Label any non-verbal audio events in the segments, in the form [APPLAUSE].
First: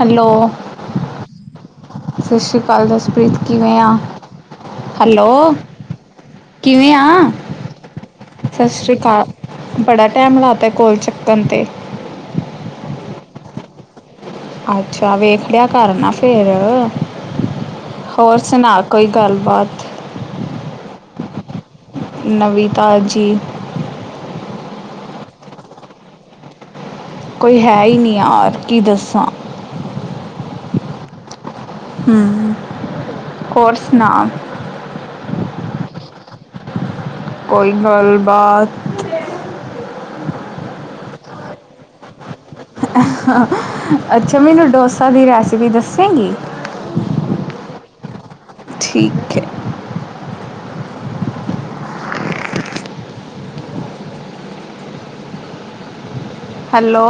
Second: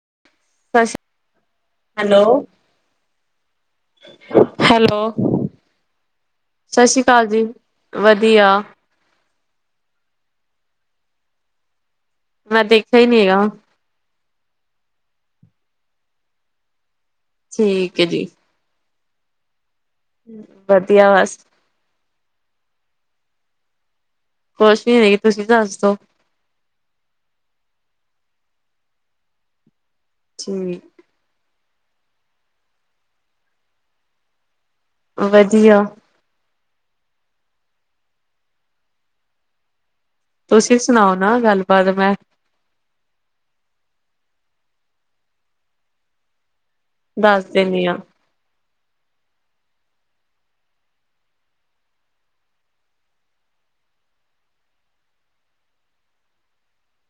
Hello ਕਸ। ਸਤਿ ਸ੍ਰੀ ਅਕਾਲ ਦਸਪ੍ਰੀਤ, ਕਿਵੇਂ ਆਂ, ਸਤਿ ਹੈਲੋ। ਕਿਵੇਂ ਸ੍ਰੀ ਅਕਾਲ ਆ, ਜੀ। ਵਧੀਆ, ਸਤਿ ਸ੍ਰੀ ਅਕਾਲ। ਬੜਾ ਟਾਈਮ ਲਾਤਾ, ਕੋਲ ਚੱਕਣ ਤੇ। ਮੈਂ ਦੇਖਿਆ ਹੀ ਨੀ ਹੈਗਾ। ਅੱਛਾ ਵੇਖ ਲਿਆ, ਕਰ ਨਾ ਫੇਰ। ਠੀਕ ਹੈ ਜੀ। ਸੁਣਾ ਕੋਈ ਗੱਲਬਾਤ। ਵਧੀਆ ਬਸ। ਨਵੀ ਤਾਜੀ। ਕੁਛ ਨੀ ਹੈਗੀ, ਤੁਸੀਂ ਦੱਸਦੋ। ਕੋਈ ਹੈ ਹੀ ਨਹੀਂ ਯਾਰ, ਕੀ ਦੱਸਾਂ। ਠੀ। ਹ, ਹੋਰ ਸੁਣਾ। ਵਧੀਆ। ਕੋਈ ਗੱਲਬਾਤ। ਤੁਸੀਂ ਸੁਣਾਓ ਨਾ ਗੱਲਬਾਤ ਮੈਂ। ਅੱਛਾ ਮੈਨੂੰ ਡੋਸਾ ਦੀ ਰੈਸਿਪੀ ਦੱਸੇਗੀ। ਦੱਸ ਦਿੰਦੀ ਹਾਂ। ਠੀਕ ਹੈ। ਹੈਲੋ।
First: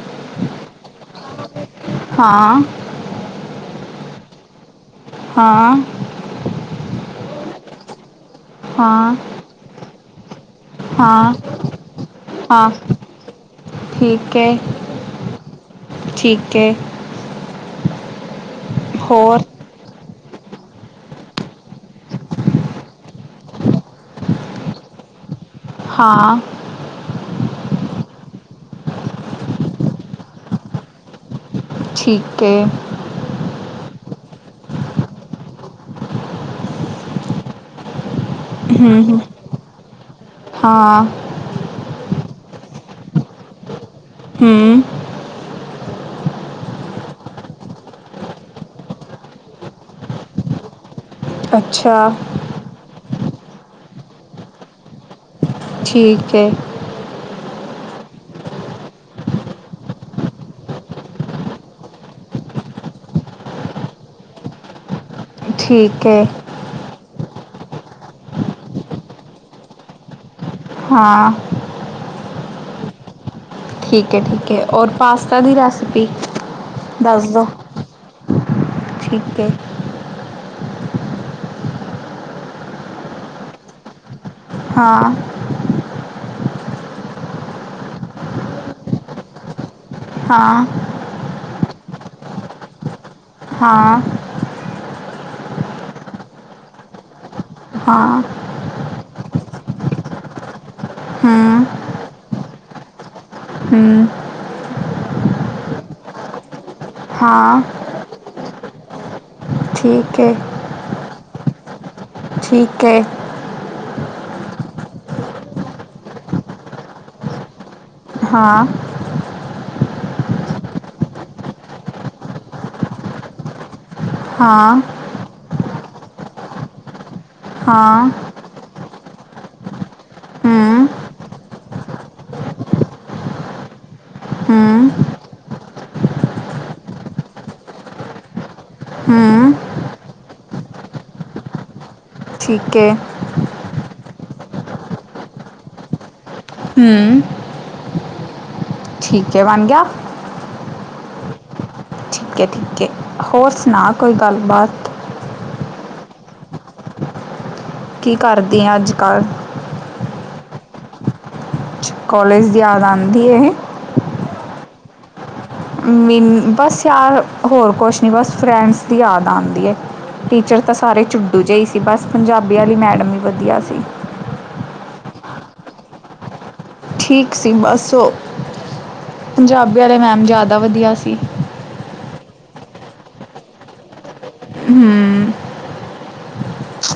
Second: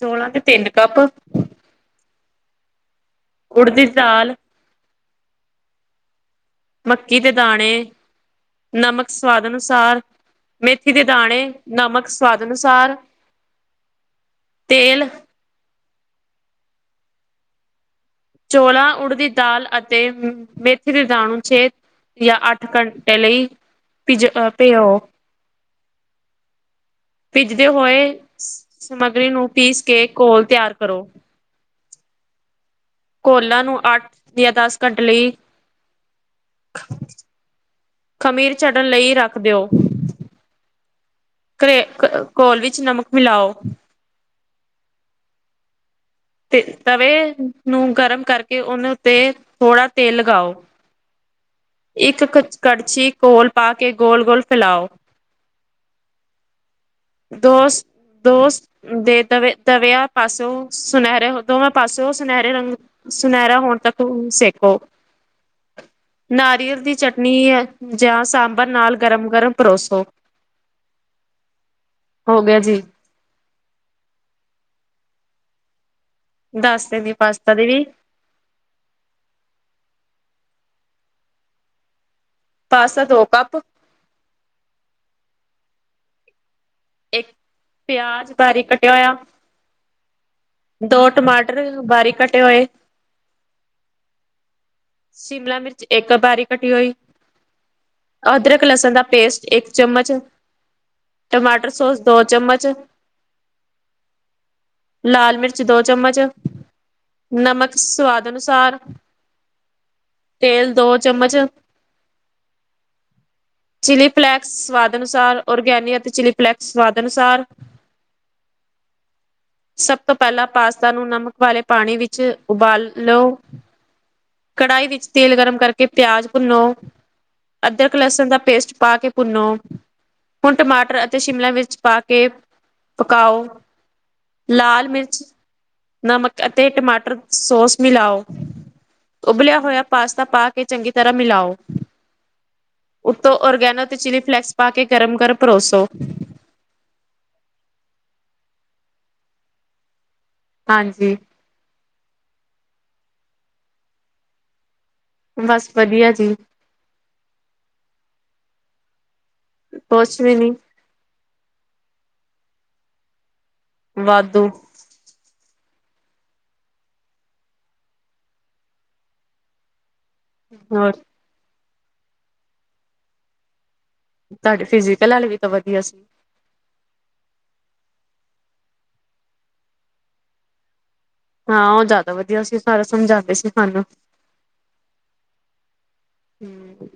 ਚੋਲਾਂ ਦੇ ਤਿੰਨ ਕੱਪ। ਅੱ। [UNINTELLIGIBLE] ਹਾਂ। ਉੜ ਦੀ ਦਾਲ। ਹਾਂ। ਮੱਕੀ ਦੇ ਦਾਣੇ, ਨਮਕ ਹਾਂ ਸਵਾਦ ਅਨੁਸਾਰ। ਮੇਥੀ ਦੇ ਹਾਂ ਦਾਣੇ, ਨਮਕ ਸਵਾਦ ਹਾਂ ਅਨੁਸਾਰ, ਠੀਕ ਹੈ ਤੇਲ। ਠੀਕ ਹੈ। ਚੋਲਾਂ, ਉੜਦੀ ਹੋਰ ਦਾਲ ਅਤੇ ਤੇ ਮੇਥੇ ਦੇ ਦਾਣੇ, ਛੇ ਜਾਂ ਅੱਠ ਘੰਟੇ ਲਈ। ਤੇ ਜ ਅ ਭਿਉ ਹਾਂ। ਭਿਜਦੇ ਹੋਏ, ਸਮੱਗਰੀ ਨੂੰ ਪੀਸ ਕੇ ਘੋਲ ਤਿਆਰ ਕਰੋ। ਠੀਕ ਹੈ। ਘੋਲਾਂ ਨੂੰ ਅੱਠ, ਜਾਂ ਦਸ ਘੰਟੇ ਲਈ ਖਮੀਰ ਚੜਨ ਹੂੰ ਲਈ ਹੂੰ ਰੱਖ ਦਿਓ। ਹਾਂ। ਘਰੇ, ਘੋਲ ਵਿੱਚ ਨਮਕ ਮਿਲਾਓ। ਹਮ। ਤੇ, ਤਵੇ ਨੂੰ ਗਰਮ ਕਰਕੇ ਉਹਨਾਂ ਉੱਤੇ ਥੋੜ੍ਹਾ ਤੇਲ ਲਗਾਓ। ਅੱਛਾ ਇੱਕ ਕੜਛੀ ਘੋਲ ਪਾ ਕੇ ਗੋਲ -ਗੋਲ ਫੈਲਾਓ। ਠੀਕ ਹੈ। ਦੋਸ। ਡੋਸੇ ਦੇ ਦੋਵਾਂ ਪਾਸਿਓ ਸੁਨਹਿਰੇ ਰੰਗ ਸੁਨਹਿਰਾ ਹੋਣ ਤੱਕ ਸੇਖੋ। ਠੀਕ ਹੈ ਨਾਰੀਅਲ ਦੀ ਚਟਨੀ ਜਾਂ ਸਾਂਬਰ ਨਾਲ ਗਰਮ- ਗਰਮ ਪਰੋਸੋ। ਹਾਂ। ਹੋ ਗਿਆ ਜੀ। ਠੀਕ ਹੈ ਠੀਕ ਹੈ ਔਰ ਪਾਸਤਾ ਦੀ ਰੈਸਿਪੀ ਦਿੰਦੀ ਦੱਸ ਦਿਉ। ਪਾਸਤਾ ਦੀ ਵੀ ਠੀਕ ਏ। ਪਾਸਤਾ ਦੋ ਕੱਪ ਹਾਂ। ਇੱਕ ਪਿਆਜ ਭਾਰੀ ਕਟਿਆ ਹੋਇਆ। ਹਾਂ। ਦੋ ਟਮਾਟਰ ਬਾਰੀਕ ਕੱਟੇ ਹੋਏ। ਹਾਂ। ਸ਼ਿਮਲਾ ਮਿਰਚ ਇੱਕ ਬਾਰੀ ਘਟੀ ਹੋਈ ਹਾਂ ਅਦਰਕ ਮਕ ਲਸਣ ਦਾ ਪੇਸਟ ਇੱਕ ਚਮਚ ਹੂੰ ਟਮਾਟਰ ਸੌਸ ਦੋ ਚਮਚ ਹਮ। ਲਾਲ ਮਿਰਚ ਦੋ ਚਮਚ ਹਾਂ ਨਮਕ ਸਵਾਦ ਅਨੁਸਾਰ। ਠੀਕ ਹੈ। ਤੇਲ ਦੋ ਚਮਚ ਠੀਕ ਹੈ। ਚਿਲੀ ਫਲੈਕਸ ਸਵਾਦ ਅਨੁਸਾਰ ਔਰ ਗੈਨੀ ਅਤੇ ਚਿਲੀ ਫਲੈਕਸ ਸਵਾਦ ਅਨੁਸਾਰ। ਹਾਂ। ਸਭ ਤੋਂ ਪਹਿਲਾਂ ਪਾਸਤਾ ਨੂੰ ਨਮਕ ਵਾਲੇ ਪਾਣੀ ਵਿੱਚ ਉਬਾਲ ਓ। ਹਾਂ ਕੜਾਹੀ ਵਿੱਚ ਤੇਲ ਗਰਮ ਕਰਕੇ ਪਿਆਜ਼ ਭੁੰਨੋ ਅਦਰਕ ਹਾਂ ਲਸਣ ਦਾ। ਪੇਸਟ ਪਾ ਕੇ ਭੁੰਨੋ ਹੁਣ ਹੂੰ ਟਮਾਟਰ ਅਤੇ ਸ਼ਿਮਲਲਾ ਵਿੱਚ ਪਾ ਕੇ ਪਕਾਓ। ਲਾਲ ਹੂੰ ਮਿਰਚ ਨਮਕ ਅਤੇ ਟਮਾਟਰ ਸੋਸ ਮਿਲਾਓ। ਹੂੰ ਉਬਲਿਆ ਹੋਇਆ ਪਾਸਤਾ ਪਾ ਕੇ ਚੰਗੀ ਤਰ੍ਹਾਂ ਮਿਲਾਓ। ਠੀਕ ਹੈ। ਉੱਤੋਂ ਔਰਗੈਨੋ ਤੇ ਚਿਲੀ ਫਲੇੈਕਸ ਪਾ ਕੇ ਗਰਮ ਗਰਮ ਪਰੋਸੋ। ਹੂੰ ਠੀਕ ਹੈ ਬਣ ਗਿਆ। ਹਾਂਜੀ। ਠੀਕ ਏ ਠੀਕ ਏ ਹੋਰ ਸੁਣਾ ਕੋਈ ਗੱਲਬਾਤ। ਬਸ ਵਧੀਆ ਜੀ। ਕੀ ਕਰਦੀ ਆ ਅੱਜ-ਕੱਲ੍ਹ? ਕੁਛ ਵੀ ਨੀ, ਕੋਲੇਜ ਦੀ ਯਾਦ, ਆਉਂਦੀ ਏ ਵਾਧੂ ਮੀਨ ਬਸ ਯਾਰ ਹੋਰ ਕੁਛ ਨਹੀਂ, ਬਸ ਫਰੈਂਡਸ ਦੀ ਯਾਦ ਆਉਂਦੀ ਹੈ ਟੀਚਰ ਤਾਂ ਹੋਰ ਸਾਰੇ, ਚੂਡੂ ਜੇ ਹੀ ਸੀ, ਬਸ ਪੰਜਾਬੀ ਵਾਲੀ ਮੈਡਮ ਵੀ ਵਧੀਆ ਸੀ। ਤੁਹਾਡੇ ਫਿਜੀਕਲ, ਹੱਲ ਵੀ ਤਾਂ ਵਧੀਆ ਸੀ। ਠੀਕ ਸੀ ਬਸ, ਪੰਜਾਬੀ ਵਾਲੇ ਮੈਮ ਜ਼ਿਆਦਾ ਵਧੀਆ ਸੀ। ਹਾਂ ਉਹ ਜ਼ਿਆਦਾ ਵਧੀਆ ਸੀ ਸਾਰਾ ਸਮਝਾਉਂਦੇ ਸੀ ਸਾਨੂੰ। ਹੂੰ ਹੂੰ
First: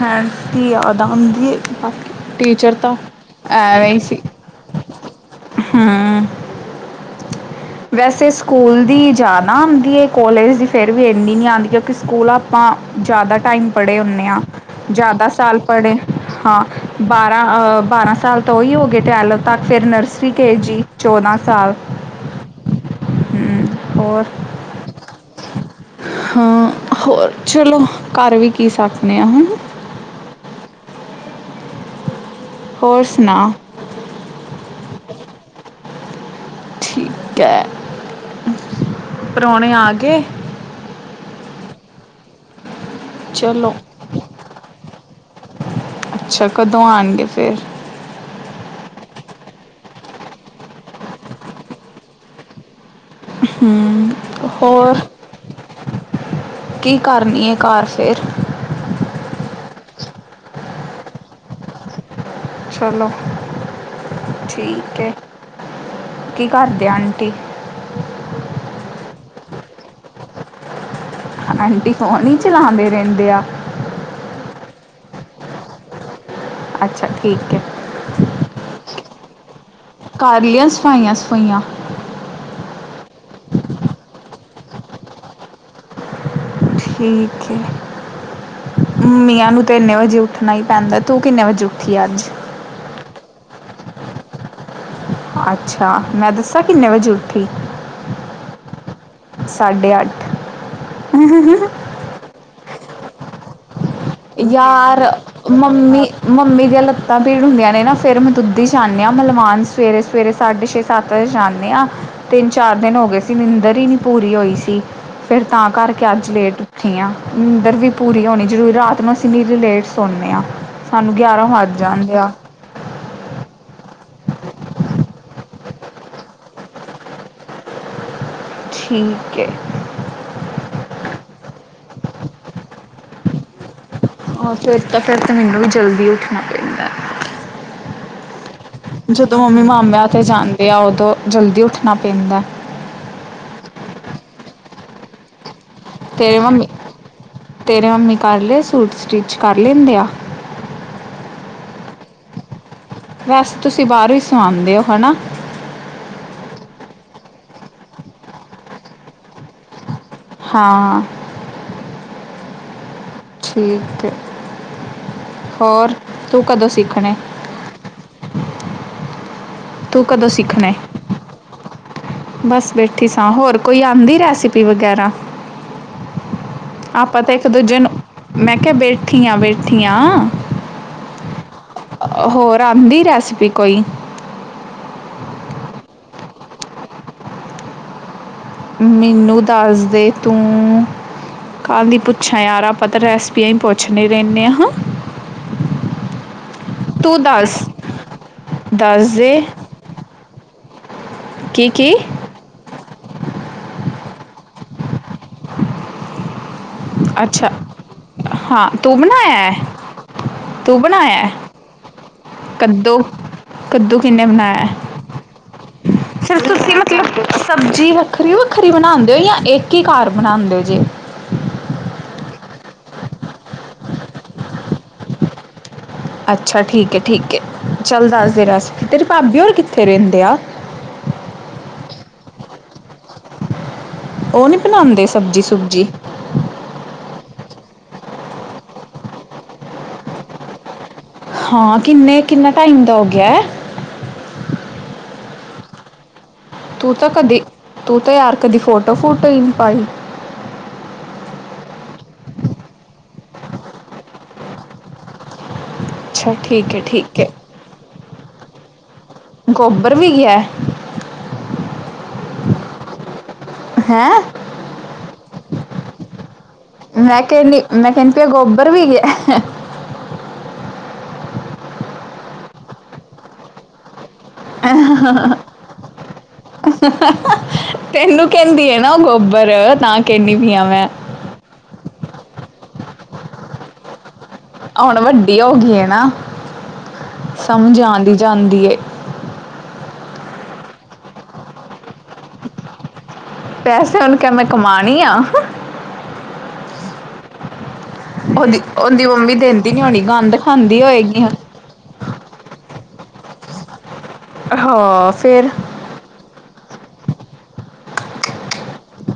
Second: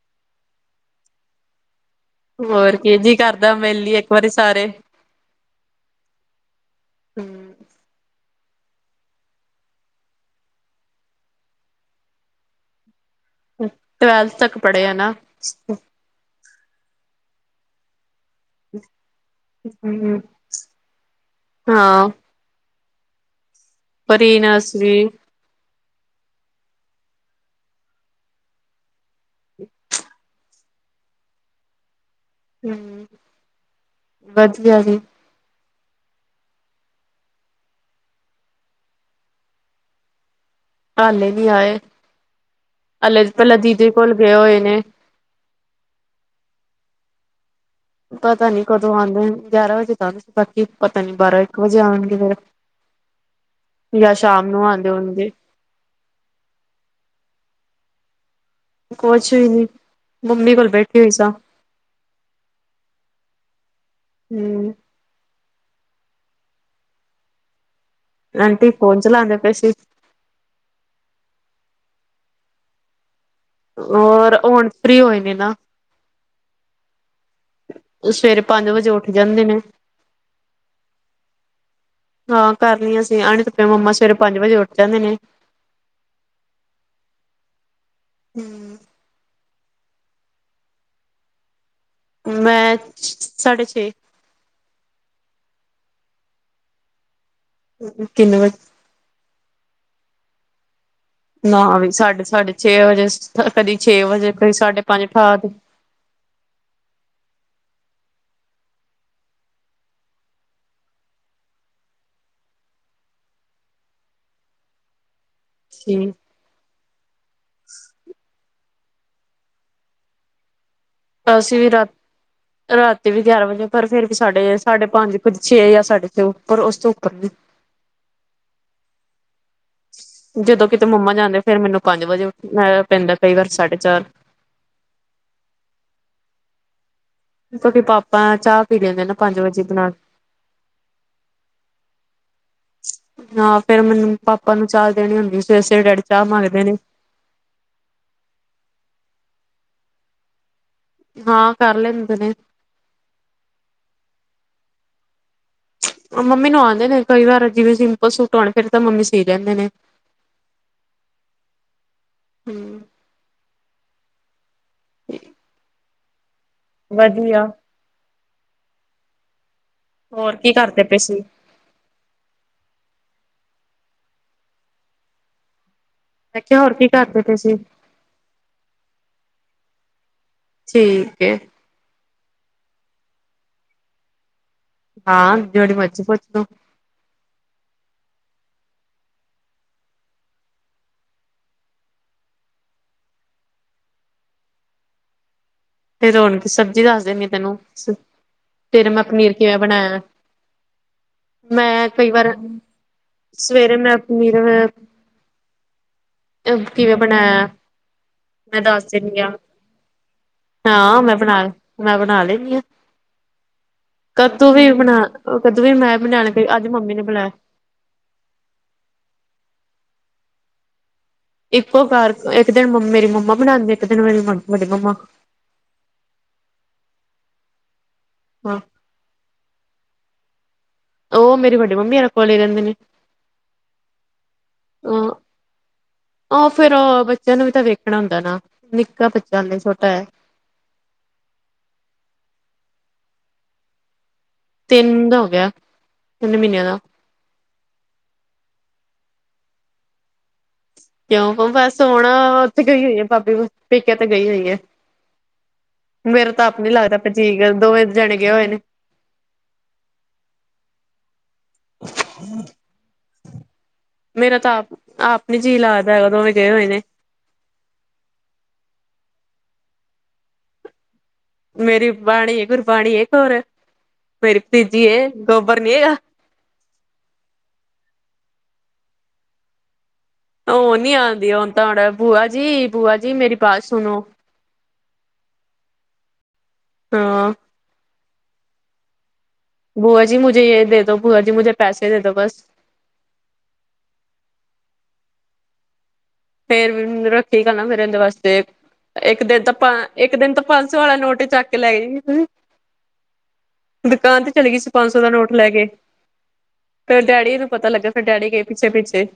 ਹੈਣ ਦੀ ਯਾਦ ਆ ਹਉਂਦੀ ਬਾਕੀ ਟੀਚਰ ਹੋਰ ਤਾਂ ਕੀ ਜੀ ਕਰਦਾ ਮਿਲ ਐਵੇਂ ਹੀ ਲਈਏ ਇੱਕ ਸੀ। ਵਾਰੀ ਸਾਰੇ ਹਾਂ। ਹੂੰ ਵੈਸੇ ਸਕੂਲ ਦੀ ਜਾ ਨਾ ਆਉਂਦੀ ਹੈ ਕੋਲੇਜ ਦੀ ਫੇਰ ਵੀ ਇੰਨੀ ਨਹੀਂ ਆਉਂਦੀ ਕਿਉਂਕਿ ਸਕੂਲ ਆਪ ਆਪਾਂ ਜ਼ਿਆਦਾ ਟਾਈਮ ਪੜ੍ਹੇ ਹੁੰਦੇ ਟਵੈਲਥ ਹਾਂ ਤੱਕ ਪੜ੍ਹੇ ਆ ਨਾ ਜ਼ਿਆਦਾ ਸਾਲ ਪੜ੍ਹੇ। ਹਾਂ ਬਾਰਾਂ ਅਹ ਬਾਰਾਂ ਸਾਲ ਤੋਂ ਹੀ ਹੋ ਗਏ ਟਵੈਲਵ ਤੱਕ ਫਿਰ ਹੂੰ ਨਰਸਰੀ ਕੇ ਜੀ ਚੌਦਾਂ ਸਾਲ। ਹਾਂ ਹੂੰ ਪਰੀ ਨਰਸਰੀ ਹਾਂ ਹੋਰ ਚਲੋ ਕਰ ਵੀ ਕੀ ਸਕਦੇ ਆਂ ਹੂੰ। ਹੋਰ ਹੂੰ ਸੁਣਾ [UNINTELLIGIBLE] ਜੀ। ਠੀਕ ਹੈ। ਪਰੌਣੇ ਆ ਗਏ? ਹਾਲੇ ਨੀ ਆਏ, ਹਾਲੇ ਪਹਿਲਾਂ ਚਲੋ ਦੀਦੀ ਕੋਲ ਗਏ ਹੋਏ ਨੇ, ਅੱਛਾ, ਕਦੋ ਆਣਗੇ ਫਿਰ ਪਤਾ ਨਈ ਕਦੋਂ ਆਉਂਦੇ, ਗਿਆਰਾਂ ਵਜੇ ਤਾਂ ਆਉਦੇ ਸੀ ਬਾਕੀ ਪਤਾ ਨਈ ਬਾਰਾਂ -ਇੱਕ ਵਜੇ ਆਉਣਗੇ ਫੇਿਰ [UNINTELLIGIBLE] ਜਾਂ ਸ਼ਾਮ ਨੂੰ ਆਂਦੇ ਹੋਰ ਹੋਣਗੇ ਕੀ ਕਰਨੀ ਹੈ ਘਰ ਫੇਿਰ ਕੁਛ ਵੀ ਨੀ ਮੰਮੀ ਕੋਲ ਬੈਠੀ ਹੋਈ ਸਾ ਚਲੋ ਹੂੰ ਠੀਕ ਹੈ, ਕੀ ਕਰਦੇ ਆਂਟੀ? ਆਂਟੀ ਫੋਨ ਚਲਾਾਂਉਦੇ ਪੈ ਸੀ। ਆਂਟੀ ਫੈਨ ਹੀ, ਚਲਾਉਂਦੇ ਰਹਿੰਦੇ ਆ। ਹੋਰ, ਹੁਣ ਫਰੀ ਹੋਏ ਨੇ ਨਾ, ਅੱਛਾ ਠੀਕ ਐ। ਸਵੇਰੇ ਪੰਜ ਵਜੇ, ਉੱਠ ਜਾਂਦੇ ਨੇ, ਕਾਰਲੀਆਂ, ਸਫਾਈਆਂ -ਸਫੂਈਆਂ ਹਾਂ ਕਰ ਲਈਆ ਸੀ। ਆਣੇ ਮੰਮਾ ਸਵੇਰੇ ਪੰਜ ਵਜੇ ਉੱਠ ਜਾਂਦੇ ਨੇ, ਠੀਕ ਹੈ [INAUDIBLE] ਹਮ [INAUDIBLE] ਮਮੀਆ ਨੂੰ, ਤੇ ਇੰਨੇ ਵਜੇ ਉੱਠਣਾ ਹੀ ਪੈਂਦਾ ਤੂੰ ਕਿੰਨੇ ਵਜੇ ਉੱਠੀ ਅੱਜ ਮੈਂ ਸਾਢੇ ਛੇ ਅੱਛਾ, ਮੈਂ ਦੱਸਾਂ ਕਿੰਨੇ ਵਜੇ ਉੱਠੀ? ਕਿੰਨੇ ਵਜੇ ਸਾਡੇ ਅੱਠ, ਨਾ ਵੀ ਸਾਢੇ ਸਾਢੇ ਛੇ ਵਜੇ ਕਦੀ ਛੇ ਵਜੇ ਕਦੀ ਸਾਢੇ ਪੰਜ ਠਾਹ ਤੇ ਅਂਮੀ, ਮੰਮੀ ਦੀਆਂ ਲੱਤਾਂ ਭੀੜ ਹੁੰਦੀਆਂ ਨੇ ਨਾ, ਫੇਿਰ ਮੈਂ ਦੁੱਧੀ ਜਾਂਦੀ ਹਾਂ ਮਲਵਾਨ ਸਵੇਰੇ -ਸਵੇਰੇ ਸਾਢੇ ਛੇ ਸਾਤ ਵਜੇ ਜਾਂਦੇ ਹਾਂ, ਤਿੰਨ -ਚਾਰ ਦਿਨ ਹੋ ਗਏ ਸੀ, ਨਿੰਦਰ ਹੀ ਨੀ ਪੂਰੀ ਹੋਈ ਸੀ। ਫੇਰ ਤਾਂ ਕਰਕੇ ਠੀਕ ਅੱਜ ਲੇਟ ਉੱਠੀ ਆ ਅੰਦਰ ਵੀ ਪੂਰੀ ਹੋਣੀ ਜ਼ਰੂਰੀ ਰਾਤ ਨੂੰ ਅਸੀਂ ਵੀ ਲੇਟ ਸੋਂਦੇ ਹਾਂ ਸਾਨੂੰ ਗਿਆਰਾਂ ਅਸੀਂ ਵੀ ਵੱਜ ਰਾਤ ਜਾਂਦੇ ਆ। ਰਾਤੀ ਵੀ ਗਿਆਰਾਂ ਵਜੇ ਪਰ ਫਿਰਰ ਵੀ ਸਾਡੇ ਸਾਡੇ ਪੰਜ ਕੁ ਛੇ ਜਾਂ ਸਾਡੇਥੇ ਉੱਪਰ ਉਸ ਤੋਂ ਉੱਪਰ ਵੀ ਠੀਕ ਹੈ। ਜਦੋਂ ਕਿਤੇ ਮੰਮਾ ਜਾਂਦੇ ਫੇਿਰ ਮੈਨੂੰ ਪੰਜ ਵਜੇ ਪੈਂਦਾ ਕਈ ਵਾਰ ਸਾਢੇ ਚਾਰ ਹ ਫਿਰ ਤਾਂ ਫਿਰ ਤੇ ਮੈਨੂੰ ਵੀ ਜਲਦੀ ਉੱਠਣਾ ਪੈਂਦਾ। ਕਿਉਕਿ ਪਾਪਾ ਚਾਹ ਪੀ ਲੈਂਦੇ ਨਾ ਜਦੋਂ ਪੰਜ ਮੰਮੀ ਵਜੇ ਬਣਾ ਮਾਮਿਆਂ ਤੇ ਜਾਂਦੇ ਆ ਉਦੋਂ ਜਲਦੀ ਉੱਠਣਾ ਪੈਂਦਾ ਹਾਂ ਫੇਿਰ ਮੈਨੂੰ, ਪਾਪਾ ਨੂੰ ਚਾਹ ਦੇਣੀ ਹੁੰਦੀ, ਸਵੇਰੇ- ਸਵੇਰੇ ਡੈਡੀ, ਚਾਹ ਤੇਰੇ ਮੰਗਦੇ ਮੰਮੀ ਨੇ -ਤੇਰੇ ਮੰਮੀ ਕਰ ਲਏ ਸੂਟ ਸਟਿੱਚ, ਕਰ ਲੈਂਦੇ ਆ। ਹਾਂ ਕਰ ਲੈਂਦੇ ਨੇ ਵੇਸੇ ਤੁਸੀਂ, ਬਾਹਰ ਹੀ ਸਵਾਉਂਦੇ ਹੋ ਹੈਨਾ। ਮੰਮੀ ਨੂੰ ਆਉਂਦੇ ਨੇ, ਕਈ ਵਾਰ ਜਿਵੇਂ ਸਿੰਪਲ ਸੂਟ ਆਉਣੇ ਫਿਰ ਤਾਂ, ਮੰਮੀ ਸੀ ਲੈਂਦੇ ਨੇ- ਹਾਂ। [UNINTELLIGIBLE] ਠੀਕ ਹੈ, ਹੋਰ ਤੂੰ ਕਦੋਂ ਸਿੱਖਣਾ? ਵਧੀਆ ਤੂੰ ਕਦੋਂ ਹੋਰ ਕੀ ਸਿੱਖਣੇ ਕਰਦੇ ਪਏ ਸੀ। ਬਸ ਬੈਠੀ ਸਾਂ, ਹੋਰ ਕੋਈ ਆਉਂਦੀ ਰੈਸਪੀ ਵਗੈਰਾ? ਮੈਂ ਕਿਹਾ ਹੋਰ ਕੀ ਕਰਦੇ ਆਪਾਂ ਤੇ, ਪਏ ਇੱਕ ਸੀ ਦੂਜੇ ਨੂੰ ਮੈਂ ਕਿਹਾ ਬੈਠੀ ਹਾਂ, ਬੈਠੀ ਹਾਂ, ਠੀਕ ਏ, ਹੋਰ ਆਉਂਦੀ ਰੈਸਪੀ ਕੋਈ? ਹਾਂ ਜਿਹੜੀ ਮਰਜ਼ੀ ਪੁੱਛ ਲੋ। ਮੈਨੂੰ ਦੱਸਦੇ ਤੂੰ ਕੱਲ ਦੀ ਪੁੱਛਾਂ ਯਾਰ, ਆਪਾਂ ਤਾਂ ਰੈਸਪੀਆ ਹੀ ਪੁੱਛਣੇ ਰਹਿੰਦੇ ਹਾਂ ਹਾਂ। ਤੇ ਰੋਣ ਸਬਜ਼ੀ ਦੱਸ ਦਿੰਦੀ ਆ ਤੈਨੂੰ, ਸਵੇਰੇ ਮੈਂ ਦੱਸ ਪਨੀਰ ਦੇ ਕਿਵੇਂ ਬਣਾਇਆ। ਕੀ ਮੈਂ ਕੀ ਕਈ ਵਾਰ, ਸਵੇਰੇ ਮੈਂ ਪਨੀਰ ਕਿਵੇਂ ਬਣਾਇਆ, ਅੱਛਾ ਮੈਂ ਹਾਂ ਦੱਸ ਤੂੰ ਦੇਂਦੀ ਹਾਂ। ਬਣਾਇਆ ਹੈ ਤੂੰ ਹਾਂ ਮੈਂ ਬਣਾਇਆ ਹੈ ਬਣਾ, ਮੈਂ ਬਣਾ ਲੈਦੀ ਆ। ਕੱਦੂ ਕੱਦੂ ਕਿੰਨੇ ਕਦੂ ਬਣਾਇਆ ਵੀ ਬਣਾ, ਕਦੂ ਵੀ ਮੈਂ ਸਿਰਫ ਬਣਆਣਾ, ਅੱਜ ਤੁਸੀਂ ਮੰਮੀ ਨੇ ਮਤਲਬ ਬਣਾਇਆ। ਸਬਜ਼ੀ ਵੱਖਰੀ -ਵੱਖਰੀ ਬਣਾਉਦੇ ਹੋ, ਜਾਂ ਇੱਕ ਹੀ ਘਰ ਬਣਾਉਂਦੇ ਜੇ ਇੱਕੋ ਘਰ, ਇੱਕ ਦਿਨ ਮੰ ਮੇਰੀ ਮੰਮਾ ਬਣਾਉਂਦੇ, ਇੱਕ ਦਿਨ ਮੇਰੀ ਵੱਡੀ ਮੰਮਾ ਅੱਛਾ ਠੀਕ ਹੈ ਠੀਕ ਹੈ, ਚੱਲ ਦੱਸਦੇ ਹਾਂ ਰੈਸਪੀ, ਤੇਰੇ ਭਾਬੀ ਹੋਰ ਕਿੱਥੇ ਰਹਿੰਦੇ ਆ। ਉਹ ਮੇਰੀ ਵੱਡੀ ਮੰਮੀਰੇ ਕੋਲ ਹੀ ਰਹਿੰਦੇ ਨੇ। ਉਹ ਨੀ ਬਣਾਉਂਦੇ ਅ ਸਬਜ਼ੀ ਸੁਬਜੀ। ਉਹ ਫਿਰ ਬੱਚਿਆਂ ਨੂੰ ਵੀ ਤਾਂ ਵੇਖਣਾ ਹੁੰਦਾ ਨਾ, ਨਿੱਕਾ ਬੱਚਾ ਛੋਟਾ ਹੈ। ਹਾਂ ਕਿੰਨੇ, ਕਿੰਨਾ ਟਾਈਮ ਦਾ ਹੋ ਗਿਆ ਹੈ। ਤਿੰਨ ਦਾ ਹੋ ਗਿਆ, ਤਿੰਨ ਮਹੀਨਿਆਂ ਦਾ ਤੂੰ ਤਾਂ ਕਦੀ, ਤੂੰ ਤਾਂ ਯਾਰ ਕਦੀ ਫੋਟੋ ਫੋਟੋ ਨਹੀ ਪਾਈ ਕਿਉਂ ਬਸ ਹੁਣ ਉੱਥੇ ਗਈ ਹੋਈ ਹੈ ਭਾਬੀ ਪੇਕਿਆ ਤੇ ਗਈ ਹੋਈ ਹੈ। ਮੇਰਾ ਅੱਛਾ ਤਾਂ ਆਪ ਨੀ ਠੀਕ ਹੈ ਲੱਗਦਾ ਠੀਕ ਹੈ ਜੀ, ਦੋਵੇਂ ਜਾਣੇ ਗਏ ਹੋਏ ਨੇ। ਗੋਬਰ ਵੀ ਗਿਆ। ਹੈਂ? ਮੇਰਾ ਤਾਂ ਆਪ ਆਪ ਨੀ ਜੀਅ ਲੱਗਦਾ, ਉਹ ਦੋਂਵੇ ਗਏ ਹੋਏ ਨੇ। ਮੈਂ ਕਹਿੰਦੀ, ਮੈਂ ਕਹਿੰਦੀ ਗੋਬਰ ਵੀ ਗਿਆ। ਮੇਰੀ ਬਾਣੀ ਹੈ, ਗੁਰਬਾਣੀ ਹੈ ਕੋਰ ਮੇਰੀ ਭਤੀਜੀ ਹੈ, ਗੋਬਰ ਨੀ ਹੈਗਾ। ਤੈਨੂੰ ਕਹਿੰਦੀ ਹੈ ਨਾ ਉਹ ਗੋਬਰ, ਤਾਂ ਕਹਿੰਦੀ ਪਈ ਹਾਂ ਉਹ ਮੈਂ ਨੀ ਆਉਂਦੀ ਹੈ ਤਾਂ, ਬੂਆ ਜੀ, ਬੂਆ ਜੀ ਮੇਰੀ ਬਾਤ ਸੁਣੋ। ਹੁਣ ਵੱਡੀ ਹੋ ਗਈ ਹੈ ਨਾ, ਹਾਂ ਸਮਝ ਆਉਂਦੀ ਜਾਂਦੀ ਏ ਬੂਆ ਜੀ ਮੁਝੇ ਯੇਹ ਦੇ ਦੋ, ਬੂਆ ਜੀ ਮੁਝੇ ਪੈਸੇ ਦੇ ਦੋ ਬਸ। ਪੈਸੇ ਹੁਣ ਕਿਆ ਮੈਂ ਕਮਾਉਣੀ ਆਂ। ਫੇਰ ਵੀ ਮੇਰਾ। ਠੀਕ ਗੱਲ ਨਾ ਮੇਰੇ ਇਂਹਦੇ ਵਾਸਤੇ, ਉਹਦੀ ਉਹਦੀ ਇੱਕ ਮੰਮੀ ਦਿਨ ਤਾਂ ਦਿੰਦੀ ਨਹੀਂ ਪੰ ਹੋਣੀ ਇੱਕ ਦਿਨ ਗੰਦ ਤਾਂ ਪੰਜਸੋ ਖਾਂਦੀ ਵਾਲਾ ਹੋਏਗੀ ਨੋਟ ਚੱਕ ਕਿ ਲੈਂ ਗ। ਦੁਕਾਨ ਤੇ ਚਲੀ ਗਈ ਸੀ ਪੰਜ ਸੌ ਦਾ ਹਾਂ ਨੋਟ ਲੈ ਫਿਰ ਕੇ। ਫਿਰ ਡੈੱਡੀ ਨੂੰ ਪਤਾ ਲੱਗਿਆ, ਫਿਰ ਡੈੱਡੀ ਗਏ ਪਿੱਛੇ-ਪਿੱਛੇ।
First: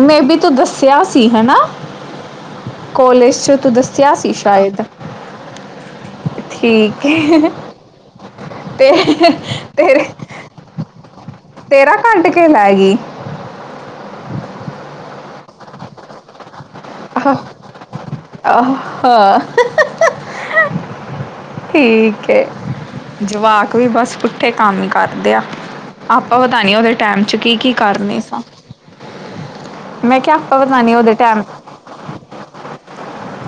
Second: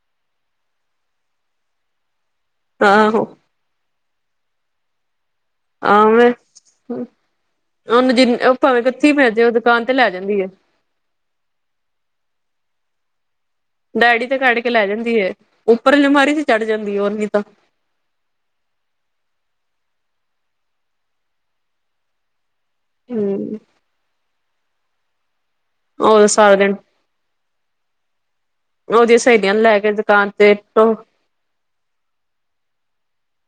ਮੇ ਬੀ ਤੂੰ ਦੱਸਿਆ ਸੀ ਹੈਨਾ, ਆਹੋ ਕਾਲਜ 'ਚ ਤੂੰ ਦੱਸ। ਕਿਹਾ ਸੀ ਸ਼ਾਇਦ ਆਂ ਮੈਂ ਹਮ, ਠੀਕ ਹੈ ਉਹ ਨ ਜਿੰ ਉਹ ਭਾਵੇਂ ਤੇ ਕਿੱਥੇ ਪੈ ਜੇ, ਉਹ ਦੁਕਾਨ ਤੇ ਤੇਰੇ ਲੈ ਜਾਂਦੀ ਆ। ਤੇਰਾ ਕਢ ਕੇ ਲੈ ਗਈ। ਡੈਡੀ ਦਾ ਕੱਢ ਕੇ ਲੈ ਜਾਂਦੀ ਹੈ, ਉੱਪਰ ਅਲਮਾਰੀ ਤੇ ਚੜ੍ਹ ਜਾਂਦੀ ਓਨੀ ਆਹ, ਤਾਂ ਆਹ ਹਾਂ। ਠੀਕ ਹੈ, ਹਮ ਜਵਾਕ ਵੀ ਬਸ ਪੁੱਠੇ ਕੰਮ ਹੀ ਕਰਦੇ ਆ। ਉਹ ਆਪਾਂ ਸਾਰਾ ਪਤਾ ਨੀ ਦਿਨ ਉਹਦੇ ਟਾਈਮ 'ਚ ਕੀ ਕੀ ਕਰਨੇ ਸਾਂ ਉਹਦੀਆਂ ਸਹੇਲੀਆਂ ਨੂੰ ਲੈ ਕੇ ਮੈਂ ਦੁਕਾਨ ਕਿਹਾ ਤੇ ਆਪਾਂ ਪਤਾ ਨੀ, ਉਹਦੇ ਟਾਈਮ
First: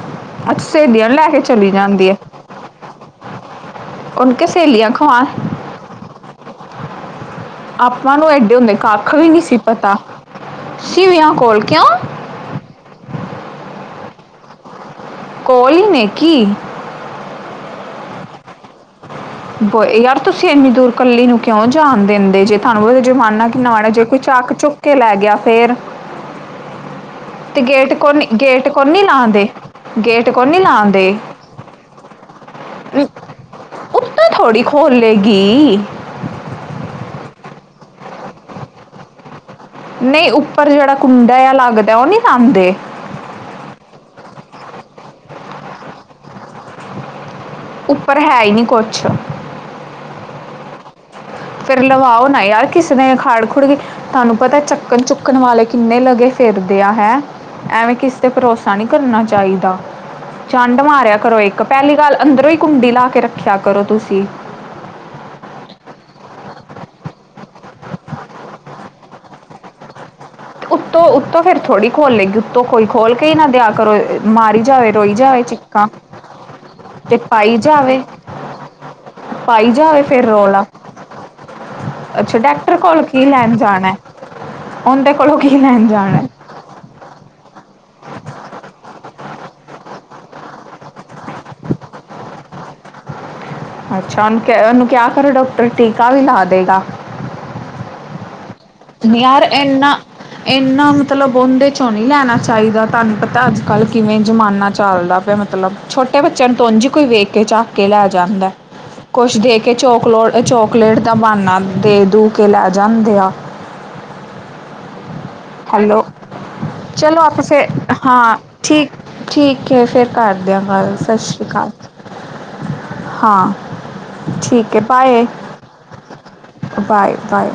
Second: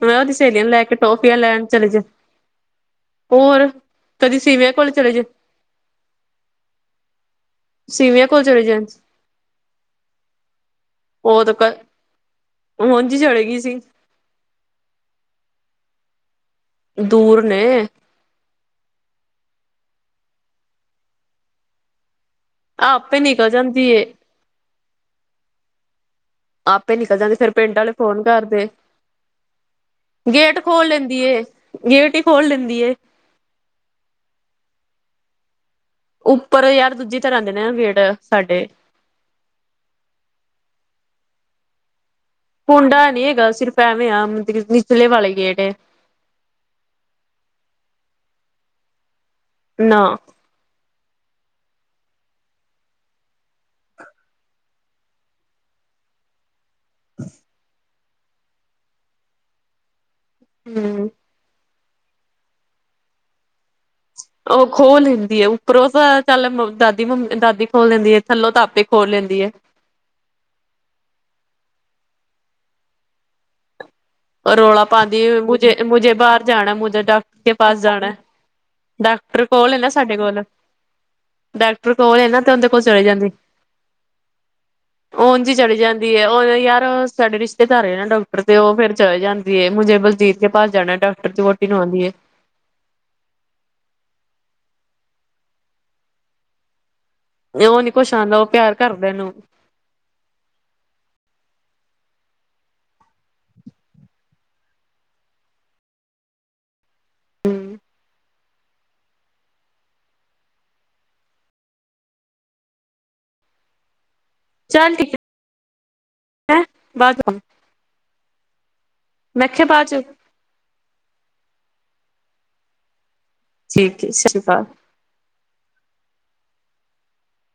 ਮੈਂ ਉਹਦੀ ਸਹੇਲੀਆਂ ਨੂੰ ਲੈ ਕੇ ਟੋਫੀਆਂ ਲੈਣ ਚਲੇ ਜਾਏ, ਹੋਰ। ਕਦੀ ਉਨਕੇ ਸੀਵਿਆਂ ਸਹੇਲੀਆਂ ਕੋਲ ਚਲੇ ਖਵਾ ਜੇ ਆਪਾਂ ਸੀਵਿਆ ਨੂੰ ਕੋਲ ਐਡੇ ਚਲੇ ਹੁੰਦੇ ਜੇ ਕੱਖ ਵੀ ਨਹੀਂ ਸੀ ਪਤਾ, ਸਿਵਿਆਂ ਉਹ ਤਾਂ ਕੋਲ, ਕ ਕਿਉਂ ਉਂਝ ਹੀ ਚਲੇ ਗਈ ਸੀ। ਕੋਈ ਨੇ ਕੀ? ਦੂਰ ਨੇ। ਬੋਏ ਯਾਰ ਤੁਸੀਂ ਇੰਨੀ ਦੂਰ ਕੱਲੀ ਨੂੰ ਕਿਉ ਜਾਣ ਦਿੰਦੇ ਜੇ। ਤੁਹਾਨੂੰ ਪ ਆਪੇ ਜ਼ਮਾਨਾ ਨਿਕਲ ਕਿੰਨਾ ਮਾੜਾ ਜਾਂਦੀ ਏ ਜੇ ਕੋਈ ਚੱਕ-ਚੁੱਕ ਕੇ ਲੈ ਗਿਆ ਫੇਰ। ਆਪੇ ਨਿਕਲ ਜਾਂਦੀ ਫੇਰ ਤੇ ਪਿੰਡ ਗੇਟ ਵਾਲੇ ਫੋਨ ਕੋਨੀ, ਗੇਟ ਕਰਦੇ ਕੋਨੀ ਲਾਂਦੇ। ਗੇਟ ਕੋਨੀ ਖੋਲ ਲਾਉਂਦੇ। ਲੈਂਦੀ ਏ ਗੇਟ ਹੀ ਖੋਲ ਲੈਂਦੀ ਏ ਤੋ ਥੋੜੀ ਖੋਲ੍ਹ ਲਏਗੀ। ਉੱਪਰ ਯਾਰ ਦੂਜੀੇ ਤਰ੍ਹਾਂ ਦੇ ਨੇ ਵੈਟ ਸਾਡੇ। ਨਈਂ ਉੱਪਰ ਜਿਹੜਾ ਕੁੰਡਾ ਜਿਆ ਲੱਗਦਾ ਉਹ ਨੀ ਕੁੰਡਾ ਨਈਂ ਹੈਗਾ ਸਿਰਫ ਐਂਵੇਂ ਆ ਮਤਲਬ ਨਿਚਲੇ ਵਾਲੇ ਗੇਟ ਏ। ਉੱਪਰ ਹੈ ਈ ਨਹੀਂ ਕੁੱਛ। ਨਾ। ਫੇਰ ਲਵਾਓ ਨਾ ਯਾਰ ਕਿਸ ਨੇ ਖੱੜ-ਖੁੱੜ ਗਈ, ਤੁਹਾਨੂੰ ਪਤਾ ਏ ਚੱਕਣ-ਚੁੱਕਣ ਵਾਲੇ ਕਿੰਨੇ ਲੱਗੇ ਫਿਰਦੇ ਆ ਹੈਂ ਐਵੇ ਕਿਸ ਤੇ ਭਰੋਸਾ ਨੀ ਕਰਨਾ ਚਾਈਦਾ। ਚੰਡ ਹੂੰ ਮਾਰਿਆ ਕਰੋ ਇੱਕ ਪਹਿਲੀ ਗੱਲ ਅੰਦਰੋਂ ਈ ਕੁੰਡੀ ਲਾ ਕੇ ਰੱਖਿਆ ਕਰੋ ਤੁਸੀ। ਉਹ ਖੋਲ ਲੈਂਦੀ ਹੈ ਉੱਪਰੋਂ ਤਾਂ ਚੱਲ ਮੱਮ ਦਾਦੀ ਮੱਮ ਅ ਦਾਦੀ ਖੋਲ ਲੈਂਦੀ ਏ ਥੱਲੋਂ ਤਾਂ ਆਪੇਈ ਖੋਲ ਲੈਂਦੀ ਏ। ਉੱਤੋਂ-ਉੱਤੋਂ ਫੇਰ ਥੋੜ੍ਹੀ ਖੋਲ੍ਹ ਲੇਗੀ ਉੱਤੋਂ ਕੋਈ ਖੋਲ ਕੇ ਈ ਨਾ ਦਿਆ ਕਰੋ। ਉਹ ਮਾਰੀ ਰੌਲਾ ਜਾਵੇ ਰੋਈ ਪਾਂਦੀ ਏ ਜਾਵੇ ਮੁਝੇ ਅ ਚਿੱਕਾਂ ਮੁਝੇ ਬਾਰ ਜਾਣਾ ਮੁਝੇ ਤੇ ਡਾੱਕਟ ਕੇ ਪਾਈ ਪਾਸ ਜਾਵੇ ਜਾਣਾ ਹੈ। ਡਾੱਕਟਰ ਪਾਈ ਕੋਲ ਏ ਨਾ ਜਾਵੇ ਸਾੱਡੇ ਫਿਰ ਕੋਲ। ਰੋਲਾ ਡਾੱਕਟਰ ਕੋਲ ਏ ਅੱਛਾ ਨਾ ਤੇ ਉਦੇ ਡਾਕਟਰ ਕੋਲ ਚਲੇ ਕੀ ਜਾਂਦੀ। ਲੈਣ ਜਾਣਾ ਹੈ? ਉਹਦੇ ਉਹ ਕੋਲੋਂ ਕੀ ਓਂਜੀ ਚਲੀ ਲੈਣ ਜਾਂਦੀ ਜਾਣਾ ਏ ਹੈ? ਉਹ ਨ ਯਾਰ ਸਾੱਡੇ ਰਿਸ਼ਤੇਦਾਰ ਏਨਾ ਡਾੱਕਟਰ ਤੇ ਉਹ ਫੇਰ ਚਲੇ ਜਾਂਦੀਏ ਮੁਝੇ ਬਲਜੀਤ ਕੇ ਪਾਸ ਜਾਣਾ ਏ ਡਾੱਕਟਰ ਦੀ ਵੋਟੀ ਨ ਆਉਂਦੀ ਏ। ਅੱਛਾ ਉਹਨੂੰ ਕਿਹਾ, ਉਹਨੂੰ ਕਿਆ ਕਰੋ ਡਾਕਟਰ ਟੀਕਾ ਵੀ ਲਾ ਦਿੰਦਾ। ਤੇ ਉਹ ਨੀ ਕੁੱਸ਼ ਆਹਨਦਾ ਉਹ ਪਿਆਰ। ਕਰਦਿਆਂ ਨੂੰ ਯਾਰ ਏਨਾ। ਇਹਨਾ ਮਤਲਬ ਉਂਹਦੇ ਚੋਂ ਨਹੀਂ ਲੈਣਾ ਚਾਹੀਦਾ, ਤੁਹਾਨੂੰ ਪਤਾ ਅੱਜ- ਕੱਲ੍ਹ ਕਿਵੇਂ ਜ਼ਮਾਨਾ ਚੱਲਦਾ ਪਿਆ ਮ। ਛੋਟੇ ਬੱਚਿਆਂ ਨੂੰ ਤੋ ਉਂਝ ਈ ਕੋਈ ਵੇਖ ਕੇ ਚੱਕ ਕੇ ਲੈ ਜਾਂਦਾ ਐ। ਕੁੱਛ ਦੇ ਕੇ ਚੋਕਲੋ ਅ, ਚੋਕਲੇਟ ਦਾ ਬਹਾਨਾ ਦੇ ਦੂ ਕੇ ਲੈ ਜਾਂਦੇ ਆ। ਚੱਲ ਠੀਕ ਏ। ਹੈਲੋ। ਚਲੋ ਆਪਾਂ ਫੇਰ, ਹਾਂ, ਠੀਕ, ਮੈਂ ਕਿਹਾ ਠੀਕ ਏ ਬਾਅਦ ਚ ਫੇਰ ਕਰ ਦਿਆਂ ਗੱਲ, ਸਤਿ ਸ੍ਰੀ। ਹਾਂ। ਠੀਕ ਏ [UNINTELLIGIBLE] ਠੀਕ ਹੈ ਬਾਏ, ਬਾਏ-ਬਾਏ।